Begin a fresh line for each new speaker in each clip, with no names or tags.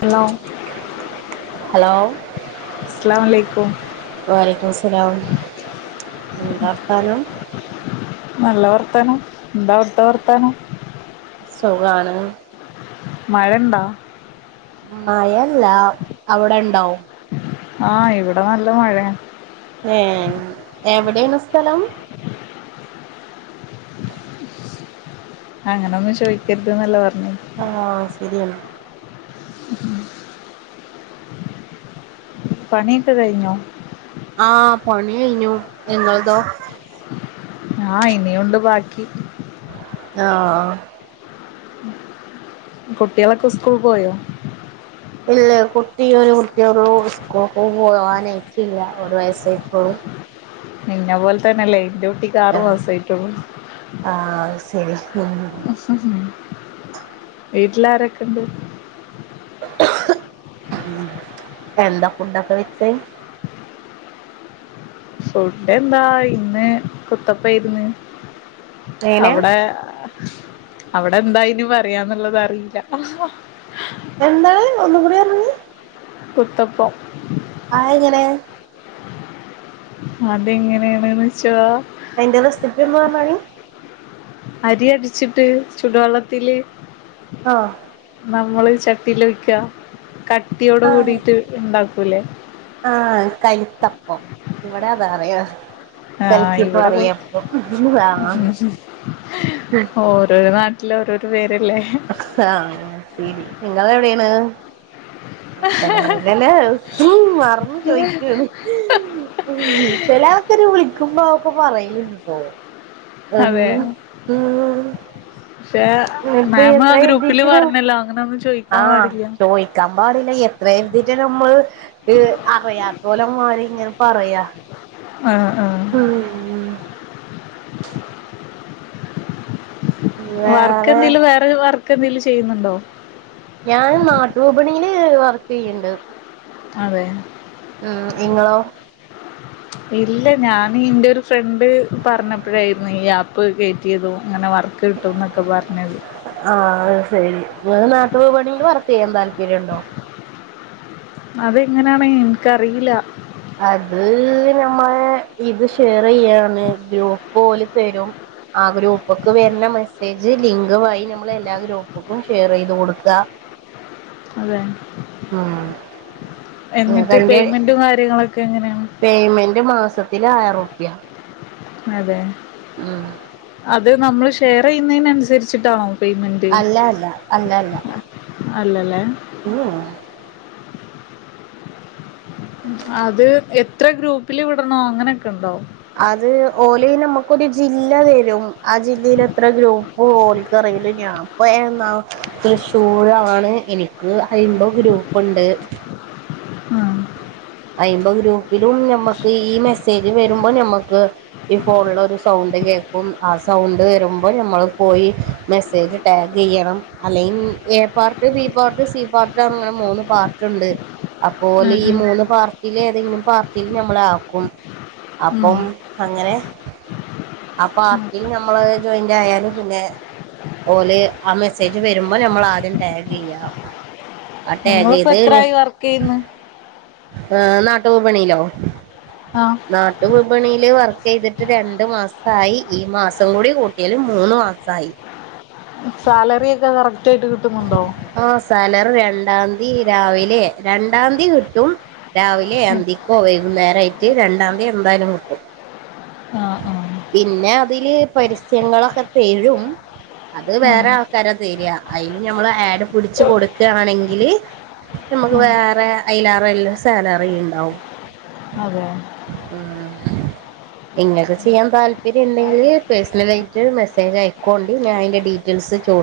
Hello
hello
അസ്സലാമലൈക്കും
വാലൈക്കും അസ്ലാം എന്താർതാനം
നല്ല വർത്താനം. എന്താവിടുത്തെ വർത്താനം.
സുഖാണ്.
മഴണ്ടോ?
മയല്ല അവിടെ ഉണ്ടാവും.
ആ ഇവിടെ നല്ല മഴയ
ഏ എവിടെണ് സ്ഥലം.
അങ്ങനൊന്നും ചോദിക്കരുത് ന്നല്ലേ പറഞ്ഞ്
ആ ശരിയാണ്.
പണിയൊക്കെ കഴിഞ്ഞോ.
ആ പണികയിഞ്ഞു നിങ്ങളതോ?
ആഹ് ഇനിയുണ്ട് ബാക്കി.
ആ
കുട്ടികളൊക്കെ സ്കൂൾ പോയോ.
ഇല്ല കുട്ടി. ഒരു കുട്ടിയൊള്ളു സ്കൂളികൊന്നും പോവാനായിട്ടില്ല, ഒരു വയസായിട്ടോള്ളൂ
ഇന്നെ പോലെ തന്നെല്ലേ. ഇന്റെക്കുട്ടിക്ക് ആറ്
ആ
മാസായിട്ടുള്ളൂ.
ആ ശരി ഉം
വീട്ടില് ആരൊക്കെ ഇണ്ട്.
എന്താ ഫുഡൊക്കെ വെച്ച്.
ഫുഡ് എന്താ ഇന്ന് കുത്തപ്പായിര്ന്ന്
എങ്ങനെ
അവിടെ അവിടെ എന്താ അയിന് പറയാന്നുള്ളത് അറിയില്ല
എന്താണ് ഒന്നുകുടെ [unintelligible]
കുത്തപ്പം.
ആ എങ്ങനെ?
അതെങ്ങനെയാണ് ന്ന് വെച്ചാ.
അതിന്റെ റെസിപ്പി ഒന്നു പറഞ്ഞാണി.
അരി അടിച്ചിട്ട് ചൂടുവെള്ളത്തില്
ആ
നമ്മള് ചട്ടീല് ഒയിക്ക കട്ടിയോടെ
ആ
കൂടിട്ട് ഇണ്ടാക്കൂലേ?
തപ്പം ഇവിടെ അതാ പറയാ.
ആ
കലക്കിയപ്പം
ഇവിടെപ്പൊ
അറിയപ്പം ആഹ്
ഓരോ ഓരോ നാട്ടി ല്ല ഓരോരോ വേ
ആ ശരി നിങ്ങളെവിടേണ്? [unintelligible] ഉം മറന്ന് ചോയിക്കാണ് ചെല കൊറേ ആൾക്കാര് വിളിക്കുമ്പോ ഇക്ക പറയലുണ്ട്ട്ടോ ഉം
അതെ
ഉം
പക്ഷെ
ഇപ്പൊ
മാം ആ
എത്ര
ഗ്രൂപ്പില്
എഴുതിട്ട
പറഞ്ഞല്ലോ അങ്ങനൊന്നും
ആ
ചോയിക്കാൻ പാടില്ല
ചോദിക്കാൻ പാടില്ല എത്ര എഴുതീട്ട് നമ്മള് അറിയാത്ത പോലെ മാറി ഇങ്ങനെ പറയാ
ആ
ഉം ഉം
വർക്ക്
വേറെ
എന്തേലും വേറെ വർക്ക് എന്തേലും ചെയ്യുന്നുണ്ടോ?
ഞാൻ നാട്ടു വിപണിയില് വർക്ക് ചെയ്യ്ണ്ട്
അതേ
ഉം ഇങ്ങളോ?
ഇല്ല ഞാന് ഇന്റെ ഒരു ഫ്രണ്ട് പറഞ്ഞപ്പോഴായിരുന്നു ഈ! ! ! ! ! കേറ്റ്യേത് അങ്ങനെ വർക്ക് കിട്ടും എന്നൊക്കെ പറഞ്ഞത്
ആഹ് അത് ശരി നാട്ടുവിപണിയില് വർക്ക് ചെയ്യാൻ താല്പര്യം ഒണ്ടോ?
അതെങ്ങനെ ആണ് എനിക്കറിയില്ല
അത് നമ്മ ഇത് ഷെയറ് ചെയ്യാണ് ഗ്രൂപ്പ് പോലെ തരും ആ ഗ്രൂപ്പക്ക് വരുന്ന മെസ്സേജ് ലിങ്ക് വഴി നമ്മള് എല്ലാ ഗ്രൂപ്പുക്കും ഷെയറ് ചെയ്ത് കൊടുക്കാ
അതെ
ഉം
എന്നിട്ട് പെയ്മെന്റും കാര്യങ്ങളൊക്കെ എങ്ങെനാ?
പെയ്മെന്റ് മാസത്തില് ആയിര്പ്യ
അതെ
ഉം
അത് നമ്മൾ ഷെയറ് ചെയ്യുന്നതിനനുസരിച്ചിട്ടാണോ പെയ്മെന്റ്
അല്ല അല്ല അല്ല അല്ല
അല്ലല്ലേ?
ഉം
അത് എത്ര ഗ്രൂപ്പില് വിടണം അങ്ങനൊക്കെ ഒണ്ടോ?
അത് ഓല് നമുക്കൊരു ജില്ല ആ ജില്ലേല് എത്ര ഗ്രൂപ്പ് പോലിക്കറില്ല [unintelligible] ഞാൻപ്പാ തൃശ്ശൂർ ആണ് എനിക്ക് അയിന്റെ ഗ്രൂപ്പുണ്ട്
ഉം
അയിൻ്റെ ഗ്രൂ ഒരിക്കലും ഞമ്മക്ക് ഈ മെസ്സേജ് വരുമ്പോൾ ഞമ്മക്ക് ഈ ഫോണില് ഒരു സൗണ്ട് കേക്കാ ആ സൗണ്ട് വരുമ്പോൾ നമ്മള് പോയി മെസേജ് ടാഗ് ചെയ്യണം അല്ലെങ്കില് A part B part C part അങ്ങനെ മൂന്ന് പാർട്ട് ഇണ്ട് അപ്പോലെ
ഉം
ഈ
ഉം
മൂന്ന് പാർട്ടില് ഏതെങ്കിലും പാർട്ടില് ഞമ്മളെ ആക്കും
ഉം.
അപ്പം അങ്ങനെ ആ പാർട്ടിൽ നമ്മള് ജോയിന്റ് ആയാല് പിന്നെ ഓല് ആ മെസ്സേജ് വരുമ്പോ നമ്മള് ആദ്യം ടാഗെയ്യാ ആ
നിങ്ങളിപ്പോ
ടാഗെയ്ത്
എത്രായി വർക്ക് ചെയ്യുന്ന്?
നാട്ടുവിപണിയിലോ?
ആഹ്.
നാട്ടു വിപണിയില് വർക്കെയ്തിട്ട് രണ്ടു മാസം സായി ഈ മാസം കൂടി കൂട്ടിയാല് മൂന്ന് മാസായി
സാലറി ഒക്കെ കറക്
ആ സാലറി രണ്ടാന്തി രാവിലെ രണ്ടാന്തി കിട്ടും രാവിലെ
ആഹ്
അന്തിക്കോ വൈകുന്നേരായിട്ട് രണ്ടാന്തി എന്തായാലും കിട്ടും
ആഹ്.
പിന്നെ അതില് പരസ്യങ്ങളൊക്കെ തെരും അത് വേറെ
ഉം
ആൾക്കാരാ തെര്യാ നമ്മള്ആട് പിടിച്ച് കൊടുക്കാണെങ്കില് നമുക്ക്
ഉം.
വേറെ അയില് എ സാലറി ഉണ്ടാവും
അതെ
ഉം ഇങ്ങൊക്കെ ചെയ്യാൻ താല്പര്ം പിന്നെ ഉണ്ടെങ്കിൽ പേഴ്സണല ആയിട്ട് മെസ്സേജ് ആയിക്കോണ്ട് ഞാൻ അതിൻ്റെ ഡീറ്റെയിൽസ് ച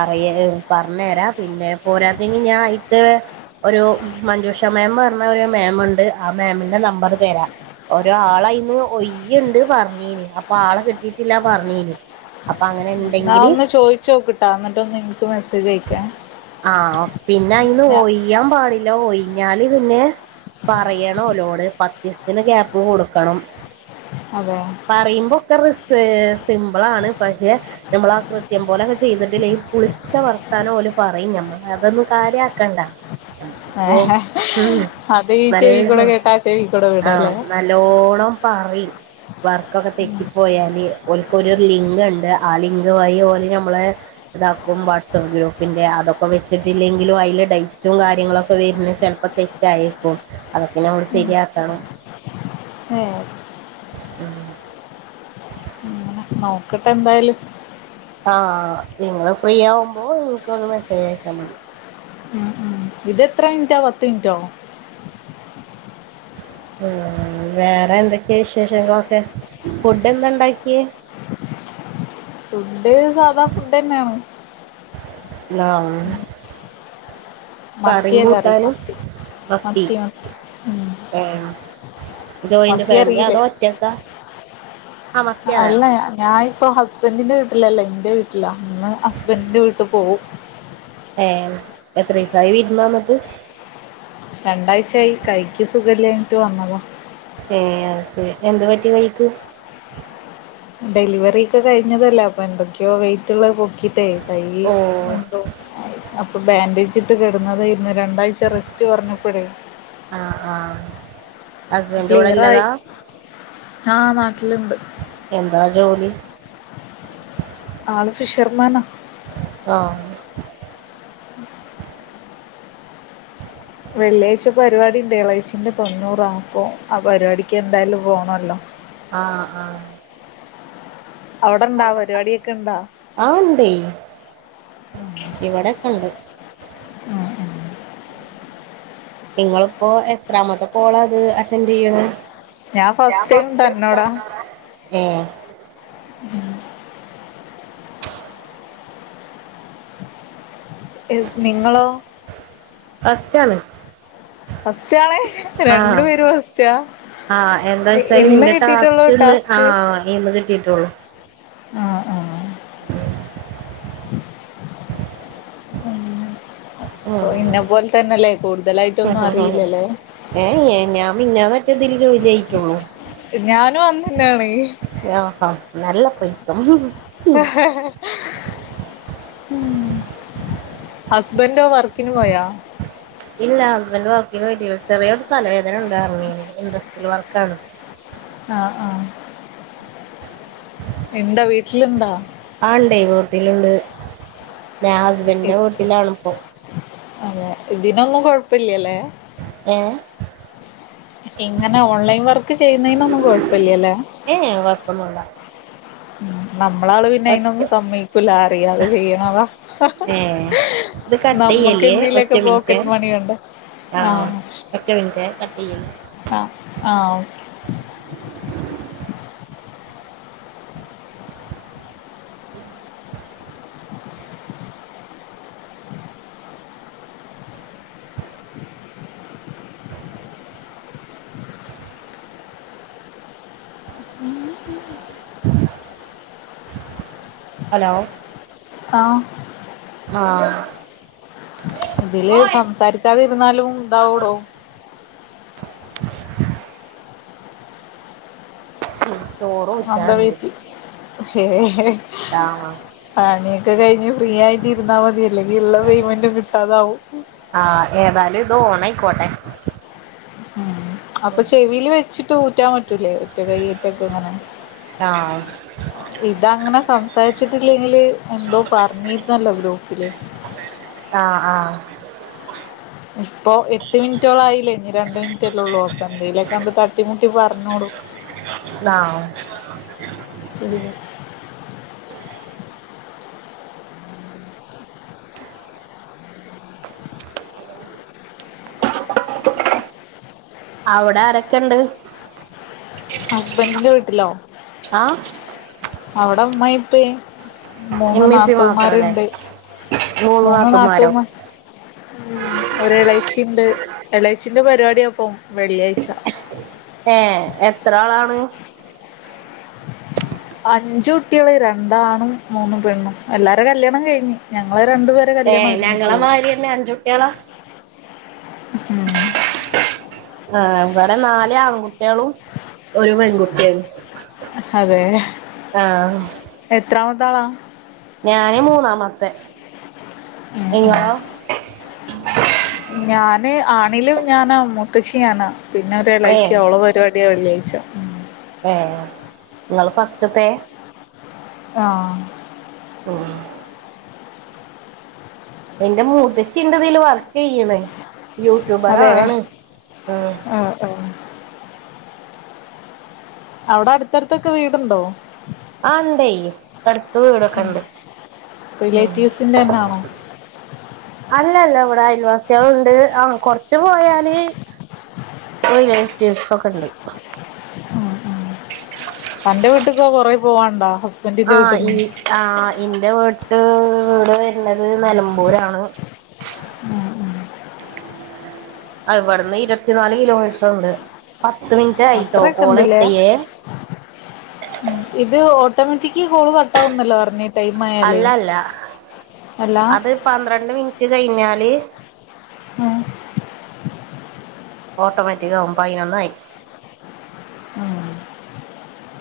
അറിയാ പർഞ്ഞേരാ പിന്നെ പോരാത്തീന് ഞാൻ അയ് ത്തെ ഒരു മഞ്ജുഷാ മാം പറഞ്ഞ ഒരു മാമുണ്ട് ആ മാമിന്റെ നമ്പറ്തരാ ഒരു ആളയിന്ന് ഒയ്യുണ്ട് പറഞ്ഞീന് അപ്പൊ ആളെ കിട്ടീറ്റില്ല പറഞ്ഞീന് അങ്ങനെ
എന്നാ
ഇണ്ടെങ്കില്
ഒന്ന് ചോയിചോക്ക്ട്ടാ എന്നിട്ട് ഒന്നിൻക്ക് മെസ്സേജ് അയക്കേ
ആ പിന്നെ അയിന്ന്
ഞാ
ഒയ്യാൻ പാടില്ല ഒയി ഞ്ഞാല് പിന്നെ പറയണം ഓലോട് പത്തിസ്ത്തിന് ഗ്യാപ്പ് കൊടുക്കണം
അതെ.
പറയുമ്പോ ഒക്കെ റിസ് ഏ സിമ്പിൾ ആണ് പക്ഷേ നമ്മളാ കൃത്യം പോലൊക്കെ ചെയ്തിട്ട്ല്ലേ പുളിച്ച വർത്താനം ഓല് പറയും നമ്മളെ അതൊന്നും കാര്യാക്കണ്ടാ ഞമ്മക്ക് ഇപ്പൊ ഉം.
അത് ഈ ചെവി കൂടെ
നല്ലഹോം
കേട്ടാ ആ ചെവി കൂടെ
ആ
വിടല്ലേ
നല്ലോണം പറിം വർക്കൊക്കെ തെറ്റിപ്പോയാല് ഓൽക്ക് ഒരു ലിങ്ക്ണ്ട് ആ ലിങ്ക് വഴി ഓല് നമ്മളെ ഇതാക്കും വാട്സപ്പ് ഗ്രൂപ്പിന്റെ അതൊക്കെ വെച്ചിട്ടില്ലെങ്കിലും അയ്ല് ഡൈറ്റും കാര്യങ്ങളൊക്കെ വര്ന്നത് ചെലപ്പോ തെറ്റായേക്കും അതൊക്കെ നമ്മള് ശരിയാക്കണം
ഏ
ഉം
അങ്ങനെ നോക്കട്ടെ എന്തായാലും
ആ നിങ്ങള് ഫ്രീ ആവുമ്പോ ഇൻക്കൊന്ന് മെസ്സേജ് അയച്ചാൽ മതി
ഉം ഉം ഇതെത്ര മിൻറ്റാ പത്ത് മിൻറ്റോ
ഉം വേറെ എന്തൊക്കെയാ വിശേഷങ്ങളൊക്കെ ഫുഡ് എന്താ ഉണ്ടാക്കിയേ
ഫുഡ് സാധാ ഫുഡ്ന്നേണ്
നാം കറിം
മത്തിയ കറി
കൂട്ടാനും
മത്തി
മത്തി ഓം ജോയിന്റ്
മത്തി
ഫാമിലി
അറിയില്ലേ
അതോ ഒറ്റക്കാ ആഹ് മത്തി അറിയാം
അല്ല ഞൻ ഇപ്പൊ ഹസ്ബന്റിന്റെ വീട്ടിലല്ല ഇന്റെ വീട്ടിലാ ഇന്ന് ഹസ്ബൻഡിന്റെ വീട്ട്പോവും
എത്രീസായി വിരുന്ന് വന്നിട്ട്
സുഖല്ല്യാഞ്ഞിട്ട് വന്നതാ
ഏ അത്ശരി എന്ത് പറ്റി കയ്യ്ക്ക്
ഡെലിവറി ഒക്കെ കഴിഞ്ഞതല്ലേ അപ്പൊ എന്തൊക്കെയോ വെയിറ്റ്ള്ളത് പൊക്കിട്ടേ കയ്യ്
ഓഹ്
എന്തോ ആയി അപ്പൊ ബാൻഡേജ് ഇട്ട് കെടന്നതേര്ന്ന് രണ്ടാഴ്ച റെസ്റ്റ് പറഞ്ഞപ്പഴേ
ആ ആ
ഇപ്പൊ
ഹസ്ബന്റ്
ക്ലിയറായി
വടെല്ലതാ
ആ നാട്ടിലുണ്ട്
എന്താ ജോലി
ആള് ഫിഷർമാനാ
ആ
വെള്ളിയാഴ്ച പരിപാടിണ്ട് ഇളെച്ചിന്റെ തൊണ്ണൂറാ അപ്പോ ആ പരിപാടിക്ക് എന്തായാലും പോണല്ലോ
ആ ആഹ്
അവിടെ ഇണ്ടാ പരിപാടിയൊക്കെ ഇണ്ടാ
ആ ഉണ്ടേയ് ഇവിടെക്കണ്ട്
ഉം ഉം.
നിങ്ങളിപ്പോ എത്രാമത്തെ കോളാ ഇത് അറ്റൻഡ് ചെയ്യ്ണ് ഞാൻ ഫസ്റ്റ് [unintelligible] ഏ
ഉം നിങ്ങളോ
ഫസ്റ്റാണ്
ഫസ്റ്റ് ആണേ രണ്ടു
ആഹ്
പേരും ഫസ്റ്റാ
ആഹ് എന്താ വച്ചാല്
ഇന്ന്
ഇന്റെ
കിട്ടിയിട്ടുള്ളൂ
ടാസ്ക്ന്ന് ആ
ടാസ്ക്
ഇന്ന് കിട്ടിയിട്ടുള്ളു
ആ ആ
ഉം
[inaudible] ഓ ഇന്നെ
ഉം
പോൽതന്നെല്ലേ കൂടുതലായിട്ടൊന്നും അറിയില്ലലേ
മിഞാനാ മറ്റേതില് ജോയിൻ ആയിട്ടുള്ളൂ
ഞാനും അന്നന്നെനാണേ
ആഹാ നല്ല പൊയിത്തം
ഹ് ഹ് ഹ് ഹൂം ഹസ്ബൻറ ക്ക വർക്കിന് പോയാ
ഇക്ക വർക്കിന് പോയിട്ടില്ലാ ചെറിയൊരു തലവേദന ഉണ്ടായിരുന്നുങ്ങനെ ഇൻഡ്രസ്ട്രിയൽ വർക്കാണ്
ആഹ ആഹ ഇൻ്റെ വീട്ടിലുണ്ടാ
ആഹ് ഇണ്ടേ വീട്ടിലുണ്ട് ഞാൻ
ഇത്
ഹസ്ബൻഡിന്റെ വീട്ടിലാണിപ്പോ
അതെ ഇതിനൊന്നും കൊഴപ്പില്ലല്ലേ
ഏ
ഇങ്ങനെ ഓൺലൈൻ വർക്ക് ചെയ്യുന്നതിനൊന്നും കൊഴപ്പില്ലല്ലേ
ഏഹ് കൊഴപ്പൊന്നുല്ല
ഉ നമ്മള ആള് പിന്നെ
ഒറ്റ
അയിനൊന്നും സമ്മയിക്കൂല അറിയാതെ ചെയ്യണതാ
ഏഹ് ഇത് കട്ട്
നമ്മക്ക് എന്തേലൊക്കെ പോക്കറ്റ് മണി ഉണ്ട്
ആ ഒററ മിനിറ്റ്
ആ ആ ഓക്കെ [unintelligible] ഉം
ഹലോ
താ
ആ
ഇതില് സംസാരിക്കാതിരുന്നാലും ഇതാവൂടോ
ചോറ്
സ്വന്തം
വക്കാന്ണ്ട്
വീട്ടി ഹേ ഹേ
ആഹ്
ഒക്കെ കഴിഞ്ഞ് ഫ്രീ ആയിട്ട് ഇരുന്നാൽ മതിയല്ലെങ്കിൽ ഉള്ള പേയ്മെന്റും കിട്ടാതാവും
ആ ഏതായാലും ഓ കോട്ടെ
ആം അപ്പൊ ചെവില് വെച്ചിട്ട് ഊറ്റാൻ പറ്റൂലേ ഒറ്റ കൈയീറ്റൊക്കെ എങ്ങനെ
ആഹ്
ഇതങ്ങനെ സം സരിച്ചിട്ടില്ലെങ്കില് എന്തോ പറഞ്ഞിരുന്നല്ലോ ഗ്രൂപ്പില്
ആഹ് ആഹ്
ഇപ്പൊ എട്ട് മിനിറ്റോളം ആയില്ലേ ഇനി രണ്ട മിനിറ്റല്ലേ ഉള്ളൂ അപ്പ എന്തെങ്കലൊക്കെണ്ട് തട്ടിമുട്ടി പറഞ്ഞൂട്
വൗ
ഇടിഞ്ഞ്
[unintelligible] അവിടെ ആരൊക്കെ ഇണ്ട്
ഹസ്ബൻറീൻറ വീട്ടിലോ
ആഹ്
അവിടെ ഉമ്മ ഇപ്പ മൂന്ന്
ഇമ്മീം ഇപ്പീം മാത്രല്ലേ
നാത്തൂമാരുണ്ട് മൂന്ന് നാത്തൂമാർ ഉം ഒരു ഇളേച്ചിണ്ട് ഇളേച്ചിന്റെ പരിപാടിയപ്പം വെള്ളിയാഴ്ച
ഏ എത്ര ആളാണ്
അഞ്ചു കുട്ടികള് രണ്ടാണും മൂന്നും പെണ്ണും എല്ലാരും കല്യാണം കഴിഞ്ഞ് ഞ അവെ രണ്ടുപേരെ കല്യാണം
ഏഹ്
ഒര്മിച്
ഞങ്ങളെ
കയിഞ്ഞു
മാരിന്നെ അഞ്ചുട്ട്യാളാ
ഉ
ആഹ ഇവിടെ നാല് ആൺകുട്ടികളും ഒരു പെൺകുട്ടിം
അതെ എത്രാമത്താളാ?
ഞാന് മൂന്നാമത്തെ
ഉം ഉം
നിങ്ങളോ?
ഞാന് ആണിലും ഞാനാ മൂത്തച്ചി ഞാനാ. പിന്നെ ഒരു
ഏ
എളേച്ചി അവള പരിപാടിയാവുലേ ച്ച ഉം
ഏ നിങ്ങൾ ഫസ്റ്റ്ത്തെ ചോദ്യചിഹ്നം
ആ
[unintelligible] ഇന്റെ മൂത്തച്ചിണ്ട്തിൽ വർക്ക് ചെയ്ൺ. യൂട്യൂബറ
അതെ
ആണ്. അ
ആഹ് ആഹ് അവിടെ അടുത്തടുത്തൊക്കെ വീടുണ്ടോ ചോദ്യചിഹ്നം
ആണ്ടെ അടുത്ത് വീടൊക്കെ ഇണ്ട്. ഉം.
റിലേറ്റീവ്സിന്റെ തന്നാണോ
അല്ലല്ല ഇവിടെ അയൽവാസികളുണ്ട്. ആഹ് കൊറച്ച് പോയാൽ [unintelligible] ടിപ്സ് ഒക്കെ ഇണ്ട്.
ഉം ഉം അന്റെ വിട്ട്ക്കോ കൊറ പോവാണ്ടാ
ആ് ഈ ആ ഇന്റെ വീട്ട് ഇവ്ടെ [unintelligible] [unintelligible] നലമ്പൂരാണ്.
ഉം ഉം
ആ വിടുന്ന് ഇരുപത്തിനാല് കിലോമീറ്ററുണ്ട്. പത്ത് മിനിറ്റ് ആയിട്ടോ
അത്രൊക്കെ
കോൾ
ഇണ്ട്ല്ലേ
കട്ടയേ
ഓട്ടോമാറ്റിക്കെ ഈ കോൾ കട്ടാവുന്നല്ലെ പറഞ്ഞെ
അല്ല അല്ല
അല്ല
അത് പന്ത്രണ്ട് മിനിറ്റ് കഴിഞ്ഞാൽ
[unintelligible]
ഓട്ടോമാറ്റിക് ആവും പഴിനൊന്നായി.
[unintelligible]